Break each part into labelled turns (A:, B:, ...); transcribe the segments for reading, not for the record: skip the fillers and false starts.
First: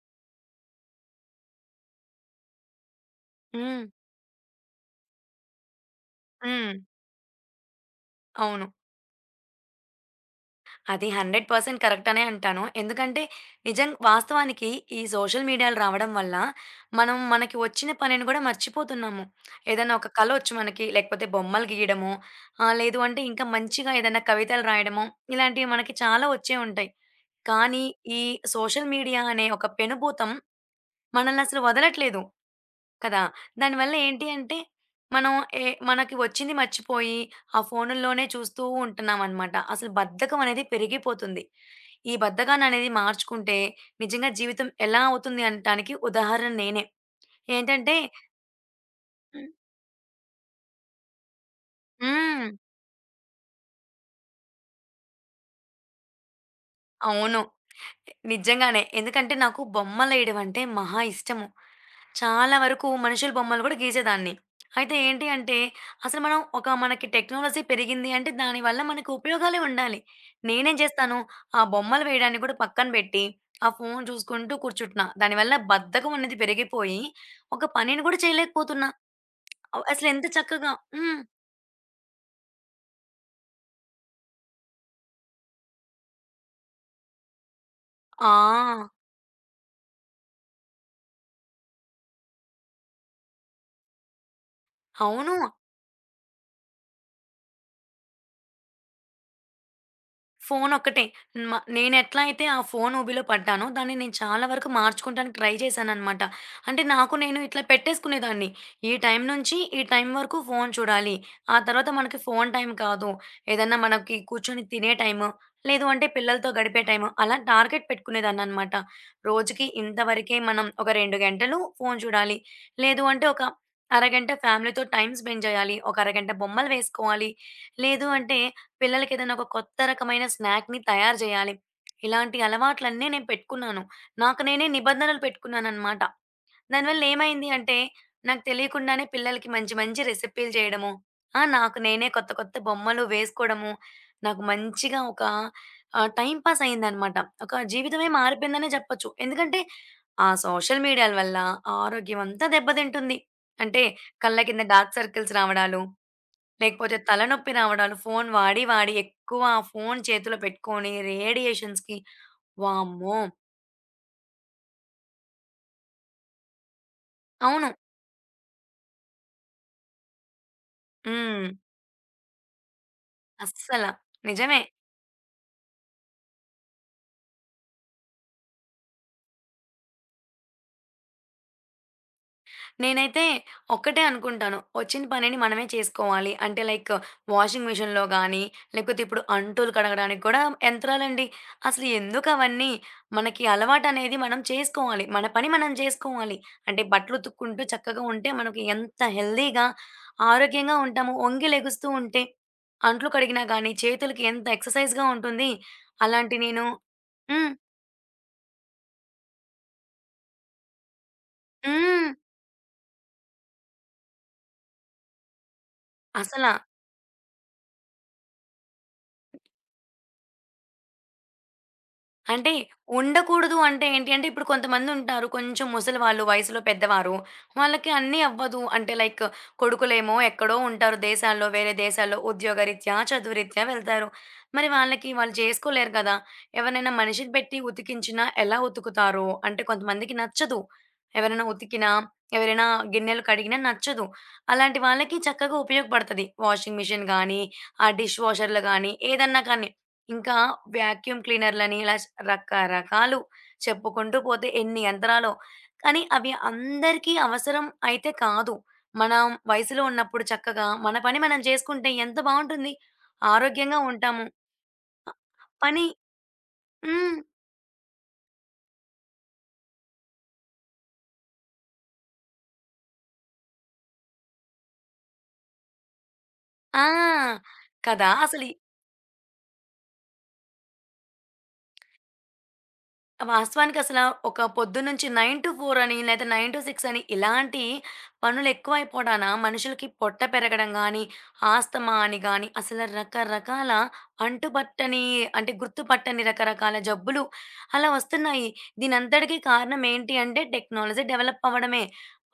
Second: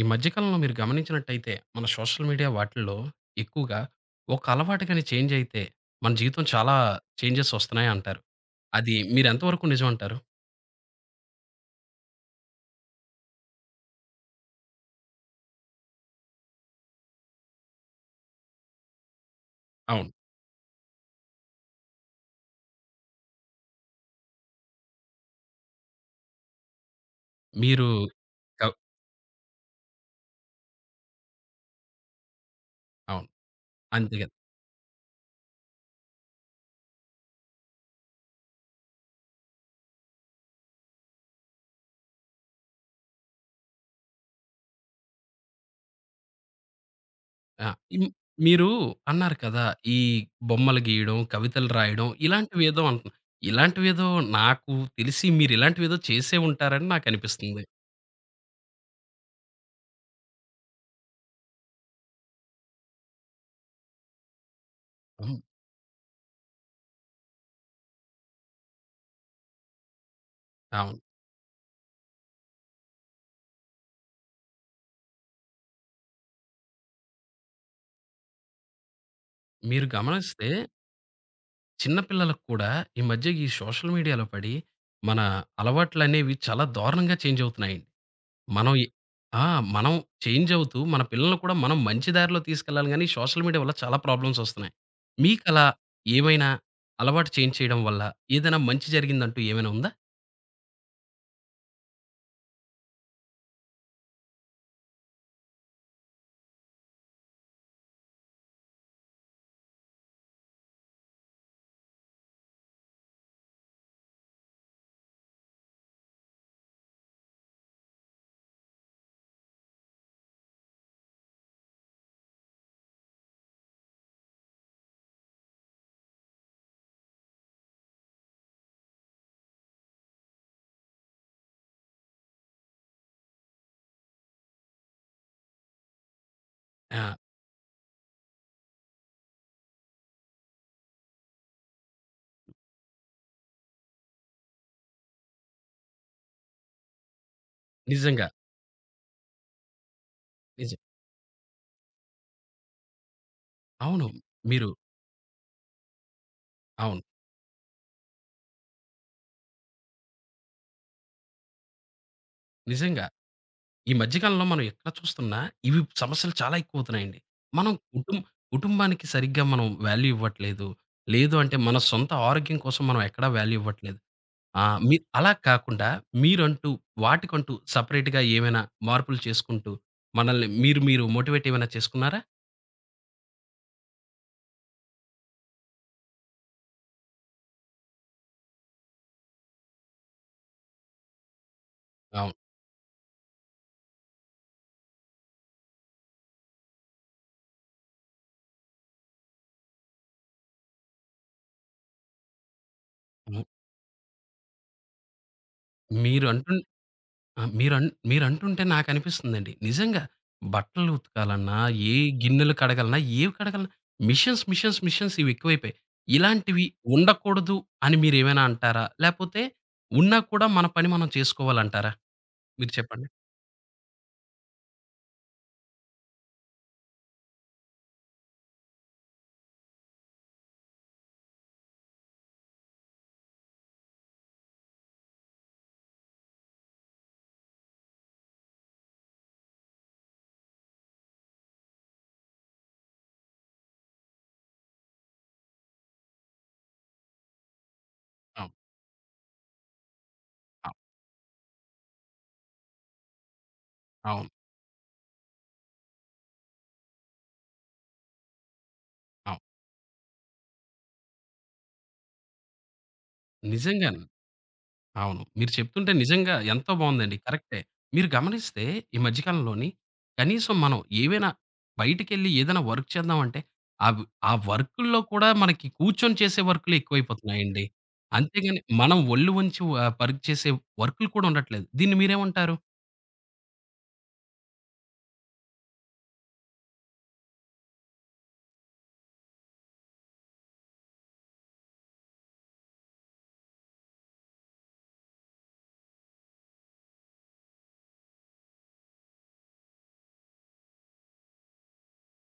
A: ఈ మధ్య కాలంలో మీరు గమనించినట్టయితే, మన సోషల్ మీడియా వాటిల్లో ఎక్కువగా
B: హ్మ్.
A: ఒక అలవాటు గాని చేంజ్ అయితే, మన జీవితం
B: హ్మ్.
A: చాలా చేంజెస్ వస్తున్నాయి అంటారు.
B: అవును.
A: అది మీరెంత వరకు నిజం అంటారు?
B: అది 100% కరెక్ట్ అనే అంటాను. ఎందుకంటే నిజం వాస్తవానికి ఈ సోషల్ మీడియాలు రావడం వల్ల మనం మనకి వచ్చిన పనిని కూడా మర్చిపోతున్నాము. ఏదైనా ఒక
A: అవును.
B: కలొచ్చు మనకి లేకపోతే బొమ్మలు గీయడమో, లేదు అంటే ఇంకా మంచిగా ఏదైనా కవితలు రాయడమో ఇలాంటివి మనకి చాలా వచ్చే ఉంటాయి. కానీ
A: మీరు
B: ఈ
A: కవ్
B: సోషల్ మీడియా అనే ఒక పెనుభూతం మనల్ని అసలు వదలట్లేదు. కదా!
A: అవును.
B: దానివల్ల
A: అంతే
B: ఏంటి
A: కదా!
B: అంటే, మనం ఏ మనకి వచ్చింది మర్చిపోయి, ఆ ఫోనుల్లోనే చూస్తూ ఉంటున్నామనమాట. అసలు బద్ధకం అనేది పెరిగిపోతుంది. ఈ బద్ధకాన్ని అనేది మార్చుకుంటే, నిజంగా జీవితం ఎలా అవుతుంది అనటానికి ఉదాహరణ నేనే.
A: ఆ!
B: ఏంటంటే
A: హ్మ్. మీరు అన్నారు కదా! ఈ బొమ్మలు గీయడం, కవితలు రాయడం
B: హ్మ్.
A: ఇలాంటివేదో నాకు తెలిసి మీరిలాంటివేదో చేసే ఉంటారని
B: అవును.
A: నాకనిపిస్తుంది.
B: నిజంగానే. ఎందుకంటే నాకు బొమ్మలేయడం అంటే మహా ఇష్టము. చాలా వరకు మనుషుల బొమ్మలు గూడా గీసేదాన్ని. అయితే ఏంటి
A: హ్మ్.
B: అంటే, అసలు మనం ఒక మనకి టెక్నాలజీ పెరిగింది అంటే దాని వల్ల మనకు ఉపయోగాలే ఉండాలి. నేనేం
A: అవును.
B: చేస్తాను, ఆ బొమ్మలు వేయడాన్ని గూడా పక్కన పెట్టి, ఆ ఫోను చూసుకుంటూ కూర్చుంటున్నా. దానివల్ల బద్ధకం అనేది పెరిగిపోయి, ఒక పనిని గూడా చేయలేకపోతున్నా.
A: మీరు
B: అసలు ఎంత
A: గమనిస్తే
B: చక్కగా హ్మ్.
A: చిన్న పిల్లలకు కూడా ఈ మధ్య ఈ సోషల్ మీడియాలో పడి, మన అలవాట్లనేవి చాలా దారుణంగా చేంజ్ అవుతున్నాయండి. మనం ఎ
B: ఆ!
A: ఆ! మనం చేంజ్ అవుతూ మన పిల్లల్ని కూడా మనం మంచి దారిలో తీసుకెళ్ళాలి గానీ, సోషల్ మీడియా వల్ల చాలా ప్రాబ్లమ్స్ వస్తున్నాయి.
B: అవును.
A: మీకలా ఏమైనా అలవాటు చేంజ్ చేయడం వల్ల ఏదైనా మంచి జరిగిందంటూ ఏమైనా ఉందా?
B: ఫోనొక్కటే. నేనెట్లా అయితే ఆ ఫోను ఊబిలో పడ్డానో, దాన్ని నేను చాలా వరకు మార్చుకోవడానికి ట్రై చేశాననమాట. అంటే, నాకు నేను ఇట్లా పెట్టేసుకునేదాన్ని. ఈ టైం నుంచి, ఈ టైం వరకు ఫోను చూడాలి. ఆ తర్వాత మనకి ఫోను టైం కాదు. ఏదన్నా మనకి కూర్చొని తినే టైము, లేదు అంటే పిల్లలతో గడిపే టైము, అలా టార్గెట్ పెట్టుకునేదాన్ననమాట. రోజుకి ఇంతవరకే మనం ఒక 2 గంటలు ఫోను చూడాలి. లేదు అంటే ఒక అరగంట ఫ్యామిలీతో టైమ్ స్పెండ్ చేయాలి. ఒక అరగంట బొమ్మలు వేసుకోవాలి. లేదు అంటే పిల్లలకేదైనా ఒక కొత్త రకమైన స్నాక్‌ని తయారు జేయాలి. ఇలాంటి అలవాట్లన్నీ నేను పెట్టుకున్నాను. నాకు నేనే నిబంధనలు పెట్టుకున్నాననమాట. దానివల్ల
A: ఆ!
B: ఏమైంది అంటే, నాకు తెలియకుండానే పిల్లలకి మంచి మంచి రెసిపీలు చేయడము, ఆ! నాకు నేనే కొత్త కొత్త బొమ్మలు వేసుకోవడము, నాకు మంచిగా ఒక టైమ్ పాస్ అయిందనమాట. ఒక జీవితమే
A: నిజంగా.
B: మారిపోయిందనే చెప్పొచ్చు. ఎందుకంటే, ఆ
A: నిజం.
B: సోషల్ మీడియాల వల్ల ఆరోగ్యం అంతా దెబ్బతింటుంది. అంటే
A: అవును.
B: కళ్ళ కింద
A: మీరు
B: డార్క్ సర్కిల్స్ రావడాలు లేకపోతే
A: అవును.
B: తలనొప్పి రావడాలు ఫోను వాడి, వాడి ఎక్కువ ఆ ఫోను చేతిలో పెట్టుకొని రేడియేషన్స్‌కి
A: నిజంగా.
B: వామ్మో!
A: ఈ మధ్య కాలంలో మనం ఎక్కడ చూస్తున్నా ఇవి సమస్యలు చాలా ఎక్కువవుతున్నాయండి.
B: అవును.
A: మనం కుటుంబానికి సరిగ్గా మనం వాల్యూ ఇవ్వట్లేదు. లేదు
B: హ్మ్.
A: అంటే మన సొంత ఆరోగ్యం కోసం మనం ఎక్కడా వాల్యూ
B: అస్సల.
A: ఇవ్వట్లేదు.
B: నిజమే.
A: మీ అలా కాకుండా మీరంటూ వాటికంటూ సెపరేట్‌గా ఏమైనా మార్పులు చేసుకుంటూ మనల్ని మీరు మీరు మోటివేట్ ఏమైనా చేసుకున్నారా?
B: నేనైతే ఒక్కటే అనుకుంటాను. వచ్చిన పనిని మనమే చేసుకోవాలి. అంటే లైక్ వాషింగ్ మిషన్‌లో గానీ, లేకపోతే ఇప్పుడు అంట్లు కడగడానికి కూడా యంత్రాలండి. అసలు
A: అవును.
B: ఎందుకవన్నీ? మనకి అలవాటనేది మనం చేసుకోవాలి. మన పని మనం చేసుకోవాలి. అంటే బట్టలు ఉతుక్కుంటూ చక్కగా ఉంటే మనకి ఎంత హెల్తీగా, ఆరోగ్యంగా ఉంటాము. వంగి లెగుస్తూ ఉంటే అంట్లు కడిగినా
A: హ్మ్.
B: గానీ చేతులకి ఎంత ఎక్సర్‌సైజ్‌గా ఉంటుంది.
A: మీరు
B: అలాంటి
A: అంటున్
B: నేను
A: ఆ!
B: హ్మ్.
A: మీరన్ మీరంటుంటే నాకనిపిస్తుందండి. నిజంగా బట్టలు ఉతకాలన్నా, ఏ
B: హ్మ్.
A: గిన్నెలు కడగాలన్నా, ఏవి కడగాలన్నా మిషన్స్, మిషన్స్, మిషన్స్ ఇవి ఎక్కువైపోయాయి.
B: అసల
A: ఇలాంటివి ఉండకూడదు అని మీరేమైనా అంటారా? లేపోతే ఉన్నా కూడా మన పని మనం చేసుకోవాలంటారా?
B: అంటే
A: మీరు చెప్పండి.
B: ఉండకూడదు అంటే ఏంటి అంటే, ఇప్పుడు కొంతమందుంటారు. కొంచెం ముసలివాళ్ళు, వయసులో పెద్దవారు. వాళ్ళకి అన్నీ అవ్వదు. అంటే లైక్ కొడుకులేమో ఎక్కడో ఉంటారు దేశాల్లో, వేరే దేశాల్లో ఉద్యోగరీత్యా, చదువురీత్యా వెళ్తారు. మరి వాళ్ళకి వాళ్ళు చేసుకోలేరు కదా! ఎవరినైనా మనిషిని పెట్టి ఉతికించినా ఎలా ఉతుకుతారో? అంటే కొంతమందికి నచ్చదు. ఎవరైనా ఉతికినా, ఎవరైనా గిన్నెలు కడిగినా నచ్చదు. అలాంటి వాళ్ళకి చక్కగా ఉపయోగపడతది. వాషింగ్ మిషన్ గానీ, ఆ డిష్
A: అవును.
B: వాషర్‌లు గానీ, ఏదన్నా కానీ. ఇంకా
A: అవును.
B: వాక్యూమ్ క్లీనర్‌లని ఇలా రకరకాలు చెప్పుకుంటూ
A: అవును.
B: పోతే ఎన్ని యంత్రాలో. కానీ అవి అందరికీ అవసరం అయితే కాదు. మనం
A: అవును.
B: వయసులో ఉన్నప్పుడు చక్కగా మన పని మనం చేసుకుంటే ఎంత బావుంటుంది. ఆరోగ్యంగా
A: నిజంగానే.
B: ఉంటాము.
A: అవును. మీరు
B: పని
A: చెప్తుంటే నిజంగా ఎంతో బావుందండి.
B: హ్మ్.
A: కరెక్టే. మీరు గమనిస్తే ఈ మధ్య కాలంలోని కనీసం మనం ఏవైనా బయటికెళ్ళి ఏదైనా వర్క్ చేద్దామంటే అవ్ ఆ వ్- ఆ వర్కుల్లో కూడా మనకి కూర్చొని చేసే వర్కులే
B: ఆ!
A: ఎక్కువైపోతున్నాయండి.
B: కదా! అసలు
A: అంతేగాని మనం ఒళ్ళు వంచి పరుగు చేసే వర్కులు కూడా ఉండట్లేదు. దీన్ని మీరేమంటారు?
B: వాస్తవానికసల ఒక పొద్దున్నుంచి 9-4 అని, లేతే 9-6 అని ఇలాంటి పనులెక్కువైపోవడాన మనుషులకి పొట్ట పెరగడం గానీ, ఆస్తమా అని గానీ, అసలు రకరకాల అంటుపట్టని అంటే గుర్తుపట్టని రకరకాల జబ్బులు అలా వస్తున్నాయి. దీనంతటికీ కారణం ఏంటి అంటే టెక్నాలజీ డెవలప్ అవ్వడమే.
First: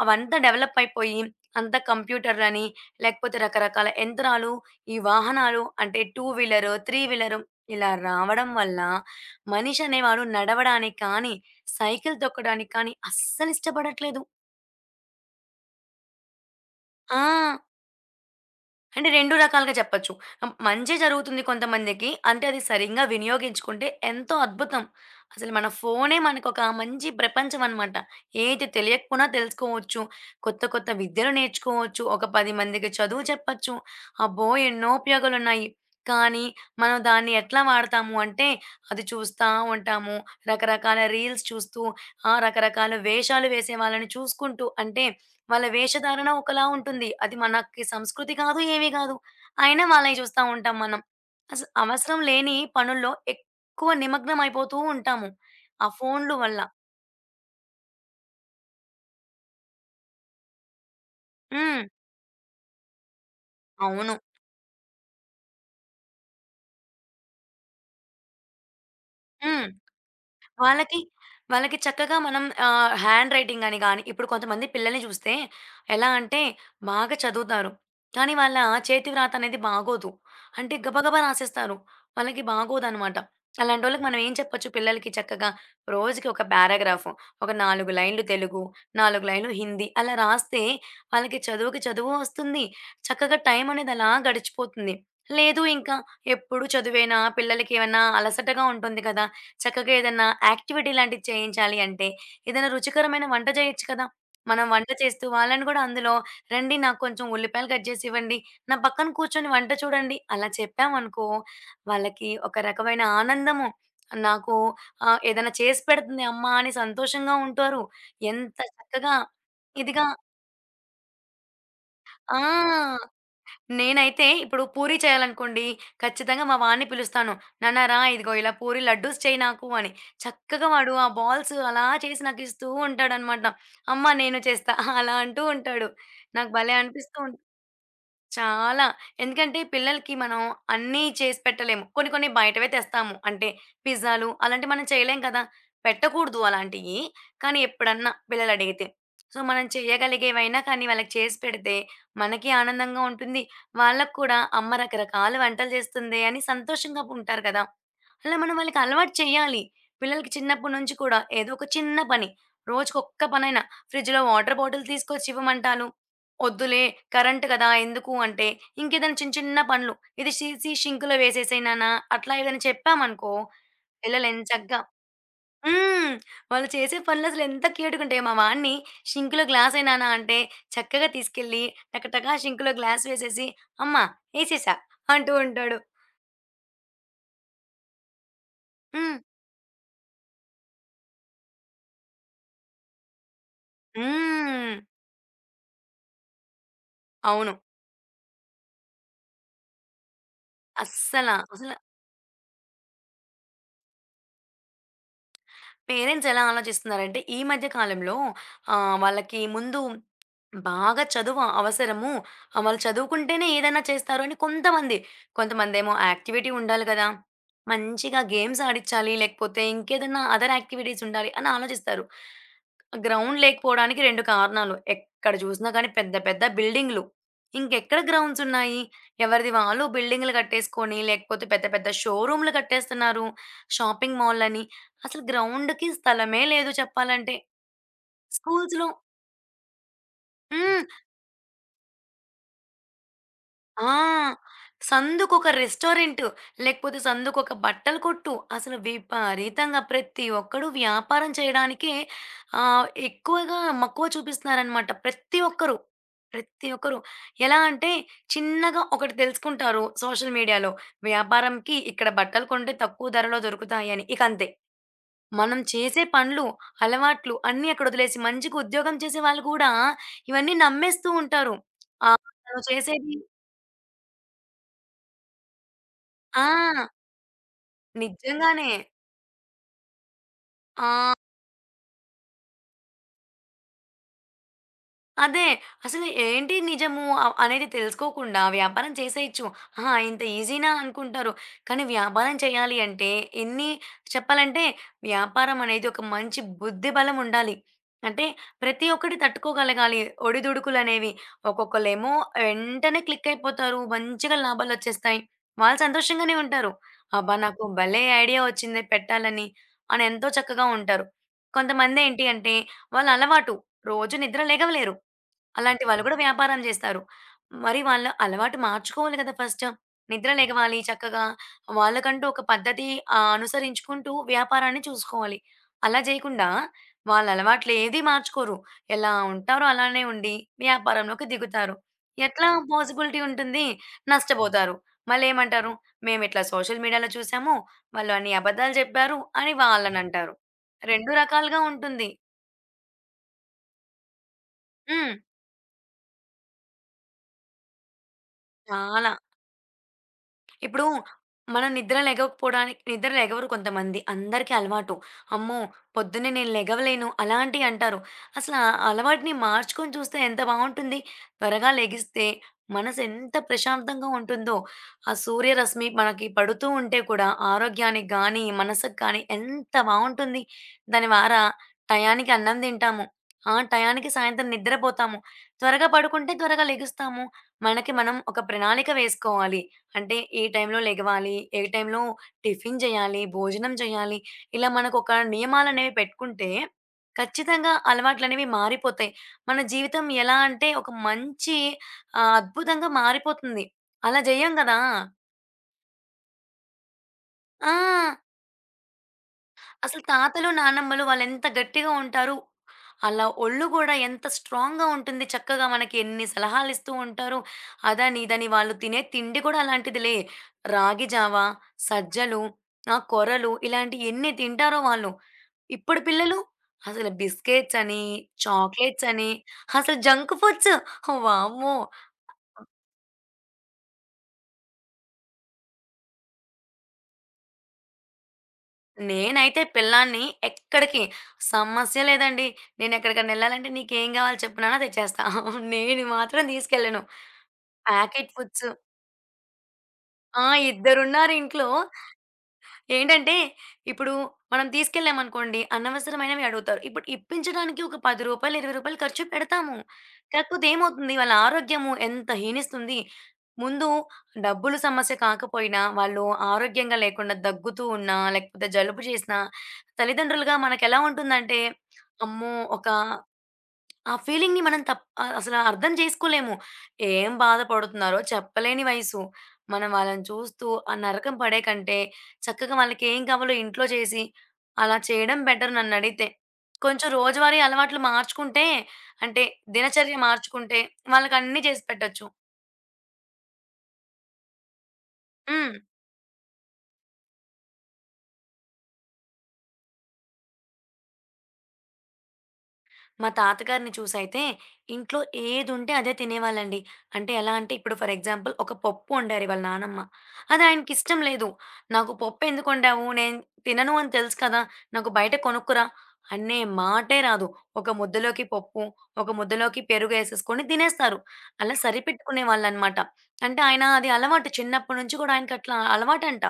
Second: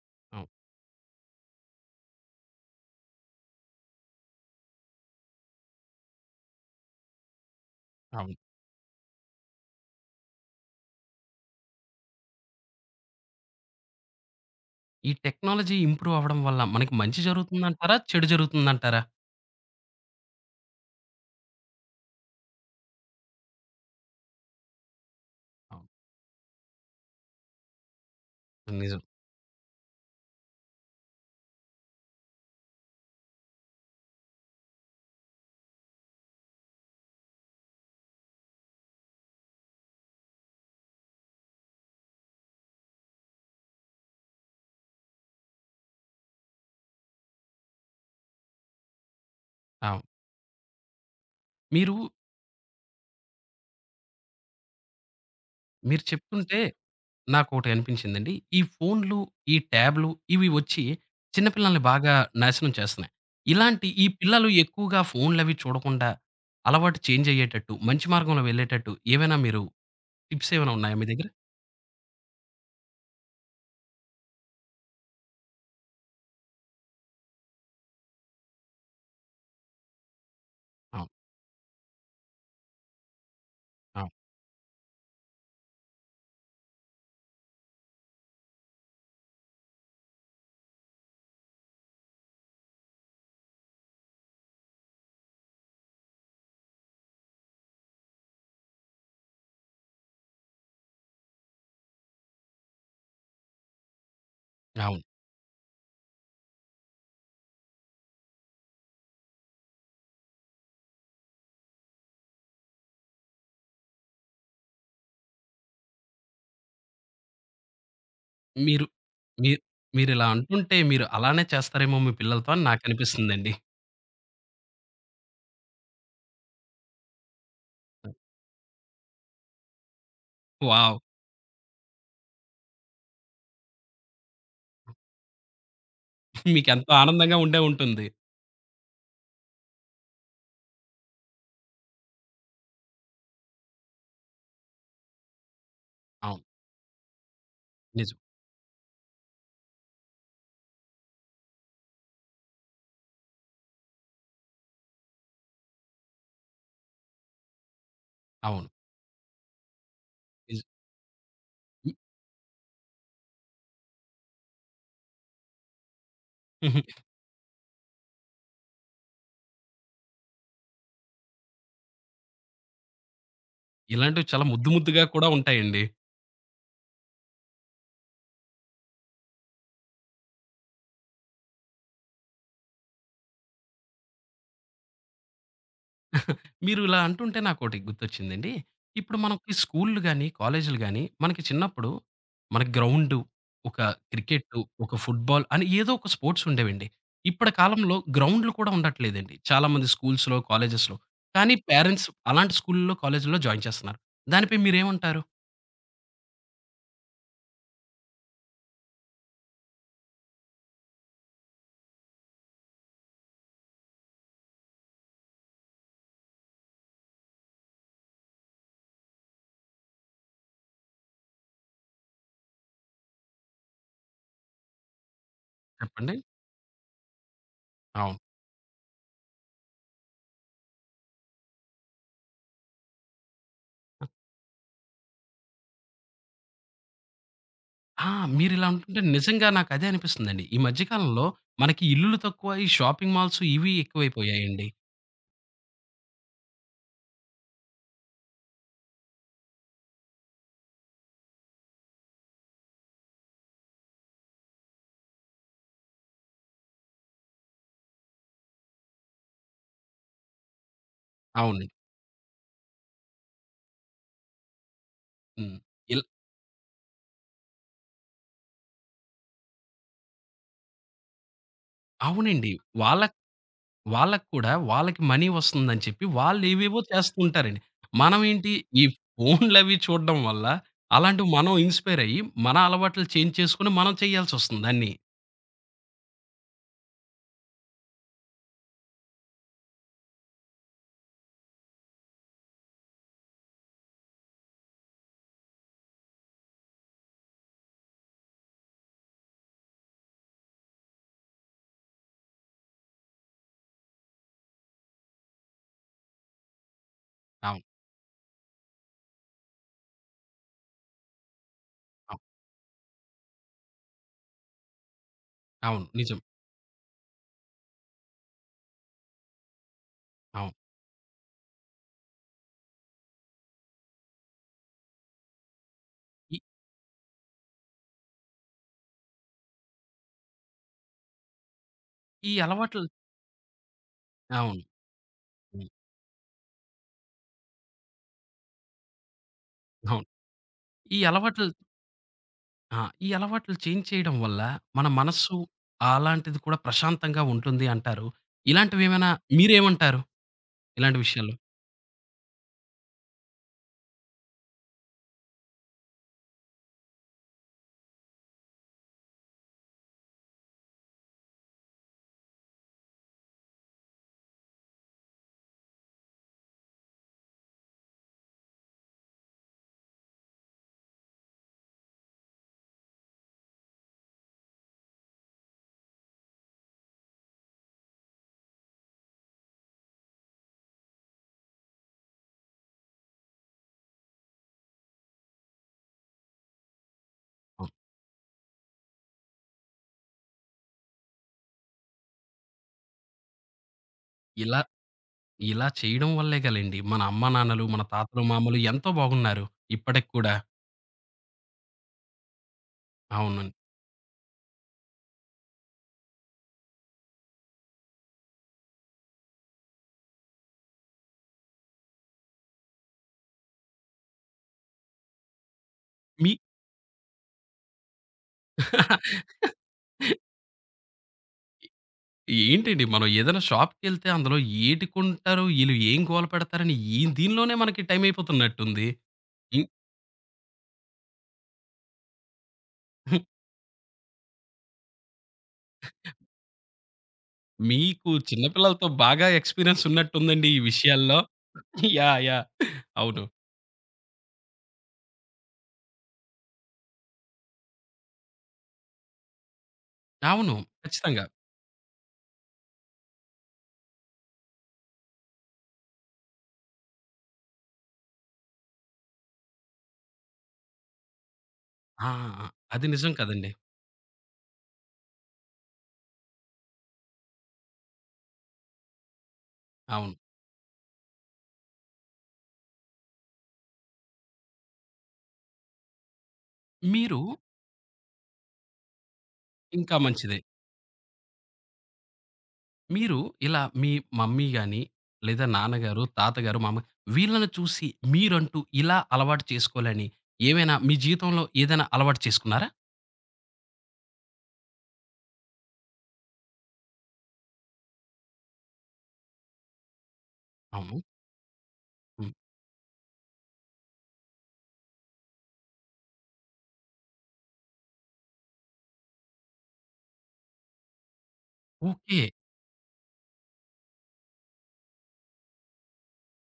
B: అవంతా
A: అవును.
B: డెవలప్ అయిపోయి అంతా కంప్యూటర్లని, లేకపోతే రకరకాల యంత్రాలు, ఈ వాహనాలు అంటే 2 వీలరు, 3 వీలరు ఇలా
A: అవును.
B: రావడం వల్ల మనిషి అనేవాడు నడవడానికి కానీ, సైకిల్ తొక్కడానికి కానీ అస్సలిష్టపడట్లేదు.
A: ఈ టెక్నాలజీ ఇంప్రూవ్ అవ్వడం వల్ల మనకి మంచి
B: ఆ!
A: జరుగుతుందంటారా? చెడు జరుగుతుందంటారా?
B: అంటే 2 రకాలుగా చెప్పొచ్చు. మంచే జరుగుతుంది కొంతమందికి. అంటే అది సరింగా వినియోగించుకుంటే ఎంతో అద్భుతం. అసలు మన
A: అవును.
B: ఫోనే మనకొక మంచి ప్రపంచం అనమాట. ఏది
A: నిజం.
B: తెలియకపోయినా తెలుసుకోవచ్చు. కొత్త కొత్త విద్యలు నేర్చుకోవచ్చు. ఒక 10 మందికి చదువు చెప్పొచ్చు. అబ్బో! ఎన్నో ఉపయోగాలున్నాయి. కానీ మనం దాన్ని ఎట్లా వాడతాము అంటే అది చూస్తా ఉంటాము. రకరకాల రీల్స్ చూస్తూ, ఆ రకరకాల వేషాలు వేసే వాళ్ళని చూసుకుంటూ అంటే వాళ్ళ వేషధారణ ఒకలా ఉంటుంది. అది మనకి సంస్కృతి కాదు, ఏమీ కాదు. అయినా
A: అవును.
B: వాళ్ళయి చూస్తా ఉంటాం మనం.
A: మీరు
B: అవసరం లేని పనుల్లో ఎక్కువ నిమగ్నమైపోతూ ఉంటాము. ఆ
A: మీరు
B: ఫోన్‌లు వల్ల.
A: చెప్తుంటే నాకొకటి అనిపించిందండి. ఈ ఫోన్‌లు, ఈ ట్యాబ్‌లు ఇవి వచ్చి చిన్న పిల్లల్ని
B: హ్మ్.
A: బాగా నాశనం చేస్తున్నాయి. ఇలాంటి ఈ
B: అవును.
A: పిల్లలు ఎక్కువగా ఫోన్‌లవి చూడకుండా అలవాటు చేంజ్ అయ్యేటట్టు, మంచి మార్గంలో వెళ్ళేటట్టు ఏవైనా మీరు
B: హ్మ్.
A: టిప్స్ ఏమైనా ఉన్నాయా
B: వాళ్ళకి,
A: మీ దగ్గర?
B: వాళ్ళకి చక్కగా మనం హ్యాండ్ రైటింగ్ అని గాని, ఇప్పుడు కొంతమంది పిల్లల్ని చూస్తే ఎలా అంటే బాగా చదువుతారు. కానీ వాళ్ళ చేతి వ్రాత అనేది బాగోదు. అంటే
A: అవును.
B: గబగబా రాసేస్తారు. వాళ్ళకి బాగోదనమాట. అలాంటోళ్ళకి
A: అవును.
B: మనం ఏం చెప్పొచ్చు పిల్లలకి చక్కగా రోజుకి ఒక పారాగ్రాఫ్, ఒక 4 లైన్‌లు తెలుగు, 4 లైన్‌లు హిందీ అలా రాస్తే వాళ్ళకి చదువుకి చదువు వస్తుంది. చక్కగా టైం అనేది అలా గడిచిపోతుంది. లేదు ఇంకా ఎప్పుడు చదువేనా పిల్లలకి ఏమన్నా అలసటగా ఉంటుంది కదా! చక్కగా ఏదన్నా యాక్టివిటీ లాంటిది చేయించాలి అంటే, ఏదైనా రుచికరమైన వంట జేయొచ్చు కదా! మనం వంట
A: అవును.
B: చేస్తూ వాళ్ళని గూడా అందులో "రండి నాకు కొంచెం ఉల్లిపాయలు కట్ జేసి ఇవ్వండి. నా పక్కన కూర్చొని వంట చూడండి" అలా చెప్పామనుకో వాళ్ళకి ఒక రకమైన ఆనందము. నాకు ఏదైనా చేసి పెడుతుంది అమ్మ అని సంతోషంగా ఉంటారు. ఎంత
A: మీరు
B: చక్కగా
A: మీ
B: ఇదిగా
A: మీరిలా అంటుంటే మీరు అలానే చేస్తారేమో మీ
B: ఆ!
A: పిల్లలతో అని నాకనిపిస్తుందండి.
B: నేనైతే ఇప్పుడు పూరి చేయాలనుకోండి, ఖచ్చితంగా మా వాడిని పిలుస్తాను. "నాన్న రా ఇదిగో ఇలా పూరి లడ్డూస్ చెయి నాకు" అని. చక్కగా వాడు
A: వావ్!
B: ఆ బాల్స్ అలా చేసి నాకిస్తూ ఉంటాడనమాట. "అమ్మ నేను చేస్తా" అలా అంటూ ఉంటాడు. నాకు భలే
A: మీకెంతో
B: అనిపిస్తూ
A: ఆనందంగా
B: ఉంటుంది.
A: ఉండే ఉంటుంది.
B: చాలా. ఎందుకంటే పిల్లలకి మనం అన్నీ చేసి పెట్టలేము. కొన్ని కొన్ని బయటవే తెస్తాము. అంటే పిజ్జాలు అలాంటివి మనం చేయలేం కదా! పెట్టకూడదు
A: అవును.
B: అలాంటియి. కానీ ఎప్పుడన్నా
A: నిజం.
B: పిల్లలు అడిగితే. సో, మనం చేయగలిగేవైనా కానీ వాళ్ళకి చేసి పెడితే మనకి ఆనందంగా ఉంటుంది. వాళ్ళకి కూడా అమ్మ రకరకాల వంటలు చేస్తుందే అని సంతోషంగా ఉంటారు కదా! అలా మనం
A: అవును.
B: వాళ్ళకి అలవాటు చేయాలి. పిల్లలకి
A: నిజం.
B: చిన్నప్పటి నుంచి కూడా ఏదో ఒక చిన్న పని. రోజుకొక్క పనైనా ఫ్రిడ్జ్‌లో వాటర్ బాటిల్ తీసుకొచ్చి ఇవ్వమంటాను. "వద్దులే కరెంట్ కదా! ఎందుకు" అంటే ఇంకేదైనా చిన్న చిన్న పనులు. "ఇది తీసి షింక్‌లో వేసేసేయి నాన్న" అట్లా ఏదైనా చెప్పామనుకో పిల్లలు
A: ఇలాంటివి చాలా ముద్దు
B: ఎంచక్కా
A: ముద్దుగా కూడా ఉంటాయండి.
B: హ్మ్. వాళ్ళు చేసే పనులు అసలు ఎంత క్యూట్‌గా ఉంటాయో. మా వాడిని "షింక్‌లో గ్లాస్ ఎయి నాన్న" అంటే చక్కగా తీసుకెళ్ళి టకటకా షింక్‌లో గ్లాస్ వేసేసి "అమ్మ! ఏసేసా" అంటూ ఉంటాడు.
A: మీరు ఇలా అంటుంటే నాకోటి గుర్తొచ్చిందండి.
B: హ్మ్.
A: ఇప్పుడు మనకి స్కూల్‌లు గాని, కాలేజీలు గాని మనకి చిన్నప్పుడు మన గ్రౌండు, ఒక క్రికెట్టు,
B: హ్మ్.
A: ఒక ఫుట్‌బాల్ అని ఏదో ఒక స్పోర్ట్స్ ఉండేవండి.
B: అవును.
A: ఇప్పటి కాలంలో గ్రౌండ్‌లు కూడా ఉండట్లేదండి. చాలామంది స్కూల్స్‌లో, కాలేజెస్‌లో.
B: అస్సల.
A: కానీ
B: అసల
A: పేరెంట్స్ అలాంటి స్కూల్‌లో, కాలేజీల్లో జాయిన్ చేస్తున్నారు. దానిపై మీరేమంటారు?
B: పేరెంట్స్ ఎలా ఆలోచిస్తున్నారంటే, ఈ మధ్య కాలంలో వాళ్ళకి ముందు బాగా చదువు అవసరము. వాళ్ళు చదువుకుంటేనే ఏదైనా చేస్తారు అని కొంతమంది. కొంతమందేమో యాక్టివిటీ ఉండాలి గదా! మంచిగా గేమ్స్ ఆడిచ్చాలి. లేకపోతే ఇంకేదన్నా అదర్ యాక్టివిటీస్ ఉండాలి అని ఆలోచిస్తారు. గ్రౌండ్ లేకపోవడానికి 2 కారణాలు. ఎక్కడ చూసినా గానీ పెద్ద
A: చెప్పండి.
B: పెద్ద బిల్డింగ్‌లు. ఇంకెక్కడ
A: అవును.
B: గ్రౌండ్స్ ఉన్నాయి? ఎవరిది వాళ్ళు బిల్డింగ్‌లు కట్టేసుకొని, లేకపోతే పెద్ద పెద్ద షోరూమ్‌లు కట్టేస్తున్నారు. షాపింగ్ మాల్‌లని. అసలు గ్రౌండ్‌కి స్థలమే లేదు చెప్పాలంటే.
A: ఆ! మీరిలా
B: స్కూల్స్‌లో
A: అంటుంటే నిజంగా నాకదే అనిపిస్తుందండి. ఈ మధ్య
B: హ్మ్.
A: కాలంలో మనకి ఇల్లులు తక్కువ, ఈ షాపింగ్ మాల్స్ ఇవి
B: ఆ!
A: ఎక్కువైపోయాయండి.
B: సందుకొక రెస్టారెంటు, లేకపోతే సందుకొక బట్టల కొట్టు. అసలు విపరీతంగా ప్రతి ఒక్కడు వ్యాపారం చేయడానికే ఎక్కువగా మక్కువ చూపిస్తున్నారనమాట. ప్రతి ఒక్కరు. ప్రతి ఒక్కరు. ఎలా అంటే చిన్నగా ఒకటి తెలుసుకుంటారు సోషల్ మీడియాలో.
A: అవును.
B: వ్యాపారంకి ఇక్కడ బట్టలు కొంటే తక్కువ ధరలో దొరుకుతాయని. ఇక అంతే.
A: హ్మ్.
B: మనం చేసే
A: ఇల్
B: పనులు, అలవాట్లు అన్నీ అక్కడ వదిలేసి మంచిగా ఉద్యోగం చేసే వాళ్ళు కూడా ఇవన్నీ నమ్మేస్తూ ఉంటారు. ఆహ్,
A: అవునండి.
B: తను
A: వాళ్ళ
B: చేసేది
A: వాళ్ళకి కూడా వాళ్ళకి మనీ వస్తుందని చెప్పి
B: ఆ!
A: వాళ్ళేవేవో చేస్తూ ఉంటారండి. మనమేంటి
B: నిజంగానే.
A: ఈ ఫోన్‌లవి చూడడం వల్ల
B: ఆ!
A: అలాంటివి మనం ఇన్‌స్పైర్ అయ్యి, మన అలవాట్లు చేంజ్ చేసుకొని మనం చేయాల్సొస్తుంది అన్నీ.
B: అదే. అసలు ఏంటి నిజము అనేది తెలుసుకోకుండా వ్యాపారం చేసేయచ్చు. ఆహా! ఇంత ఈజీనా అనుకుంటారు. కానీ వ్యాపారం చేయాలి అంటే ఎన్ని చెప్పాలంటే వ్యాపారం అనేది ఒక మంచి బుద్ధి బలం ఉండాలి. అంటే ప్రతి ఒక్కటి తట్టుకోగలగాలి. ఒడిదుడుకులనేవి. ఒక్కొక్కళ్ళేమో వెంటనే క్లిక్ అయిపోతారు. మంచిగా లాభాలొచ్చేస్తాయి. వాళ్ళు సంతోషంగానే ఉంటారు. అబ్బా! నాకు
A: అవును.
B: భలే ఐడియా వచ్చిందే పెట్టాలని అని ఎంతో చక్కగా ఉంటారు. కొంతమందేంటి
A: అవును.
B: అంటే వాళ్ళ అలవాటు. రోజు నిద్ర లెగవలేరు. అలాంటి
A: అవును.
B: వాళ్ళు కూడా
A: నిజం.
B: వ్యాపారం జేస్తారు. మరి వాళ్ళ అలవాటు మార్చుకోవాలి గదా! ఫస్ట్. నిద్ర
A: అవును.
B: లెగవాలి చక్కగా. వాళ్ళకంటూ ఒక పద్ధతి అనుసరించుకుంటూ వ్యాపారాన్ని చూసుకోవాలి. అలా
A: ఈ
B: జేయకుండా వాళ్ళ అలవాట్లు ఏది మార్చుకోరు. ఎలా ఉంటారో అలానే ఉండి వ్యాపారంలోకి దిగుతారు.
A: ఈ
B: ఎట్లా
A: అలవాట్లు
B: పాజిబిలిటీ ఉంటుంది?
A: అవును.
B: నష్టపోతారు.
A: హ్మ్.
B: మళ్ళేమంటారు, మేమిట్లా సోషల్ మీడియాలో చూసాము. వాళ్ళు అన్ని అబద్దాలు జెప్పారు అని
A: అవును.
B: వాళ్ళనంటారు.
A: ఈ
B: 2
A: అలవాట్లు
B: రకాలుగా ఉంటుంది.
A: ఆ! ఈ అలవాట్లు చేంజ్ చేయడం వల్ల మన
B: హ్మ్.
A: మనస్సు అలాంటిది కూడా ప్రశాంతంగా ఉంటుంది అంటారు. ఇలాంటివేమైనా
B: చాలా.
A: మీరేమంటారు
B: ఇప్పుడు
A: ఇలాంటి విషయాల్లో?
B: మనం నిద్ర లెగకపోవడానికి నిద్ర లెగవరు కొంతమంది. అందరికీ అలవాటు. అమ్మో! పొద్దున్నే నేను లెగవలేను అలాంటియి అంటారు. అసలు ఆ అలవాటుని మార్చుకొని చూస్తే ఎంత బావుంటుంది. త్వరగా లెగిస్తే మనసు ఎంత ప్రశాంతంగా ఉంటుందో. ఆ సూర్యరశ్మి మనకి పడుతూ ఉంటే కూడా ఆరోగ్యానికి గానీ, మనసుకు కానీ ఎంత బావుంటుంది. దాని ద్వారా టయానికి అన్నం తింటాము. ఆ! టయానికి సాయంత్రం నిద్రపోతాము. త్వరగా పడుకుంటే త్వరగా లెగుస్తాము. మనకి మనం ఒక ప్రణాళిక వేసుకోవాలి. అంటే ఏ టైంలో లెగవాలి, ఏ టైంలో టిఫిన్ చేయాలి, భోజనం చేయాలి, ఇలా మనకొక నియమాలనేవి పెట్టుకుంటే
A: అవును.
B: ఖచ్చితంగా అలవాట్లనేవి మారిపోతాయి. మన జీవితం ఎలా అంటే ఒక మంచి అద్భుతంగా మారిపోతుంది. అలా జేయం
A: ఇలా
B: గదా!
A: ఇలా చేయడం వల్లే గలండి మన అమ్మానాన్నలు,
B: ఆ!
A: మన తాతలు, మామలు ఎంతో బాగున్నారు.
B: అసలు
A: ఇప్పటికి కూడా.
B: తాతలు, నానమ్మలు వాళ్ళెంత గట్టిగా ఉంటారు. అలా
A: అవునండి.
B: ఒళ్ళు గూడా ఎంత స్ట్రాంగ్‌గా ఉంటుంది. చక్కగా మనకి ఎన్ని సలహాలిస్తూ ఉంటారు. అదని, ఇదని వాళ్ళు తినే తిండి కూడా అలాంటిదిలే. రాగి జావా, సజ్జలు, కొరలు ఇలాంటియి ఎన్ని తింటారో వాళ్ళు. ఇప్పుడు
A: మీ
B: పిల్లలు అసలు బిస్కెట్స్ అని, చాక్లెట్స్ అని, అసలు జంక్ ఫుడ్స్ వామ్మో!
A: ఏంటండి మనం ఏదైనా షాప్‌కెళ్తే అందులో ఏటి కొంటారు, ఈళ్ళు ఏం గోల పెడతారని ఈ దీనిలోనే మనకి టైం అయిపోతున్నట్టుంది.
B: నేనైతే
A: ఇం
B: పిల్లాడిని ఎక్కడికి సమస్య లేదండి. నేనెక్కడికైనా ఎళ్ళాలంటే నీకేం గావాలి చెప్పు నాన్న తెచ్చేస్తా. నేను మాత్రం తీసుకెళ్ళను.
A: మీకు
B: ప్యాకెట్
A: చిన్న
B: ఫుడ్స్
A: పిల్లలతో బాగా ఎక్స్‌పీరియన్స్
B: ఆ!
A: ఉన్నట్టుందండి ఈ విషయాల్లో.
B: ఇద్దరున్నారు ఇంట్లో.
A: యాహ్! యాహ్! అవును.
B: ఏంటంటే, ఇప్పుడు మనం తీసుకెళ్ళామనుకోండి, అనవసరమైనవి అడుగుతారు. ఇప్పుడు ఇప్పించడానికి ఒక రూ. 10, రూ. 20 ఖర్చు పెడతాము.
A: అవును.
B: కాకపోతే ఏమవుతుంది,
A: ఖచ్చితంగా.
B: వాళ్ళ ఆరోగ్యము ఎంత హీనిస్తుంది. ముందు డబ్బులు సమస్య కాకపోయినా, వాళ్ళు ఆరోగ్యంగా లేకుండా దగ్గుతూ ఉన్నా, లేకపోతే జలుబు చేసినా, తల్లిదండ్రులుగా మనకెలా ఉంటుందంటే,
A: ఆ! ఆ!
B: అమ్మో! ఒక
A: అది నిజం కదండీ.
B: ఆ ఫీలింగ్‌ని మనం అసల అర్థం చేసుకోలేము. ఏం బాధపడుతున్నారో చెప్పలేని వయసు. మనం
A: అవును.
B: వాళ్ళని చూస్తూ ఆ నరకం పడే కంటే, చక్కగా వాళ్ళకేం కావాలో ఇంట్లో చేసి, అలా చేయడం బెటర్ నన్నడిగితే. కొంచెం
A: మీరు
B: రోజువారీ అలవాట్లు మార్చుకుంటే, అంటే
A: ఇంకా
B: దినచర్య
A: మంచిదే.
B: మార్చుకుంటే వాళ్ళకన్నీ చేసి పెట్టొచ్చు.
A: మీరు ఇలా మీ మమ్మీ గాని, లేదా
B: హ్మ్.
A: నాన్నగారు, తాతగారు, మామ వీళ్ళని చూసి మీరంటూ ఇలా అలవాటు చేసుకోవాలని ఏమైనా మీ జీవితంలో ఏదైనా అలవాటు చేసుకున్నారా?
B: మా తాతగారిని చూసైతే ఇంట్లో ఏదుంటే అదే తినేవాళ్ళండి. అంటే ఎలా అంటే ఇప్పుడు ఫర్ ఎగ్జాంపుల్ ఒక పప్పు వండారు వాళ్ళ నానమ్మ. అది
A: అవును.
B: ఆయనకిష్టం లేదు. "నాకు
A: హ్మ్.
B: పప్పెందుకొండావు? నేను తినను అని తెలుసు కదా! నాకు బయట కొనుక్కురా" అనే మాటే రాదు. ఒక ముద్దలోకి పప్పు, ఒక ముద్దలోకి పెరుగేసేసుకొని తినేస్తారు. అలా
A: ఓకే.
B: సరిపెట్టుకునేవాళ్ళనమాట. అంటే ఆయన అది అలవాటు చిన్నప్పటి నుంచి కూడా ఆయనకట్లా అలవాటంట.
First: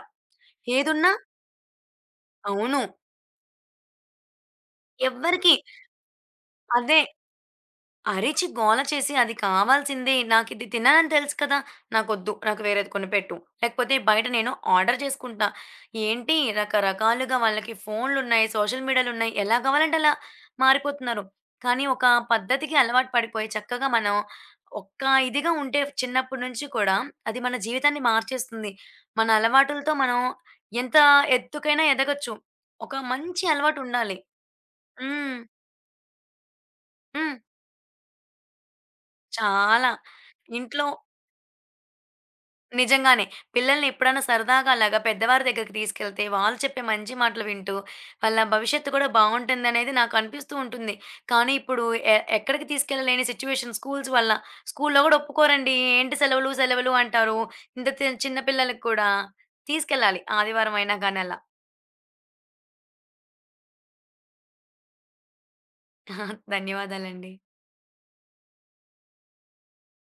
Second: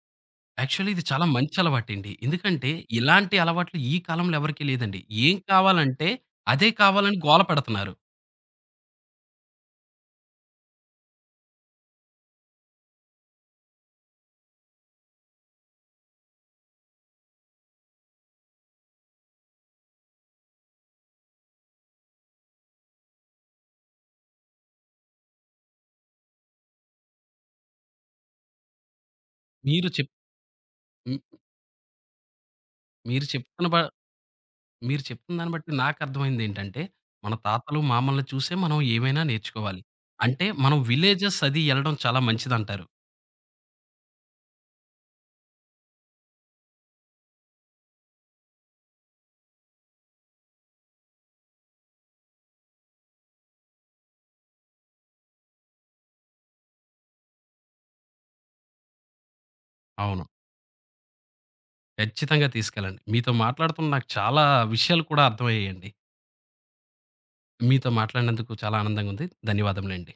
A: యాక్చువల్లీ ఇది
B: ఏదున్నా
A: చాలా మంచి అలవాటండి. ఎందుకంటే
B: అవును.
A: ఇలాంటి అలవాట్లు ఈ కాలంలో ఎవరికీ లేదండి. ఏం
B: ఎవ్వరికీ
A: కావాలంటే అదే
B: అదే.
A: కావాలని గోల పెడుతున్నారు.
B: అరిచి గోల చేసి అది కావాల్సిందే. నాకిది తిననని తెలుసు కదా! నాకొద్దు. నాకు వేరేది కొనిపెట్టు. లేకపోతే బయట నేను ఆర్డర్ చేసుకుంటా. ఏంటి రకరకాలుగా వాళ్ళకి ఫోన్‌లున్నాయి, సోషల్ మీడియాలున్నాయి. ఎలా కావాలంటే అలా మారిపోతున్నారు. కానీ ఒక పద్ధతికి అలవాటు పడిపోయి చక్కగా మనం ఒక్క ఇదిగా ఉంటే చిన్నప్పటి నుంచి కూడా అది మన జీవితాన్ని మార్చేస్తుంది. మన
A: మీరు
B: అలవాటులతో
A: చెప్
B: మనం ఎంత
A: హ్మ్.
B: ఎత్తుకైనా ఎదగొచ్చు. ఒక
A: మీరు
B: మంచి
A: చెప్తున్న బ
B: అలవాటుండాలి.
A: మీరు చెప్తున్న
B: హ్మ్.
A: దాన్ని బట్టి నాకర్థమైందేంటంటే
B: హ్మ్.
A: మన తాతలు, మామల్ని చూసే మనం ఏమైనా నేర్చుకోవాలి.
B: చాలా.
A: అంటే మనం
B: ఇంట్లో
A: విలేజెస్ అది ఎళ్ళడం చాలా మంచిదంటారు.
B: నిజంగానే. పిల్లల్ని ఎప్పుడన్నా సరదాగా అలాగా పెద్దవారి దగ్గరికి తీసుకెళ్తే, వాళ్ళు చెప్పే మంచి మాటలు వింటూ, వాళ్ళ భవిష్యత్తు కూడా బావుంటుందనేది నాకనిపిస్తూ ఉంటుంది. కానీ ఇప్పుడు ఎక్కడికి తీసుకెళ్ళలేని సిట్యుయేషన్ స్కూల్స్ వల్ల. స్కూల్‌లో గూడా ఒప్పుకోరండి. ఏంటి సెలవులు, సెలవులు అంటారు. ఇంత చిన్న పిల్లలకి కూడా. తీసుకెళ్ళాలి
A: అవును.
B: ఆదివారం అయినా గానీ అలా.
A: ఖచ్చితంగా తీసుకెళ్ళండి. మీతో మాట్లాడుతున్న నాకు చాలా విషయాలు కూడా అర్థమయ్యాయండి.
B: ధన్యవాదాలండి.
A: మీతో మాట్లాడినందుకు చాలా ఆనందంగా ఉంది. ధన్యవాదములండి.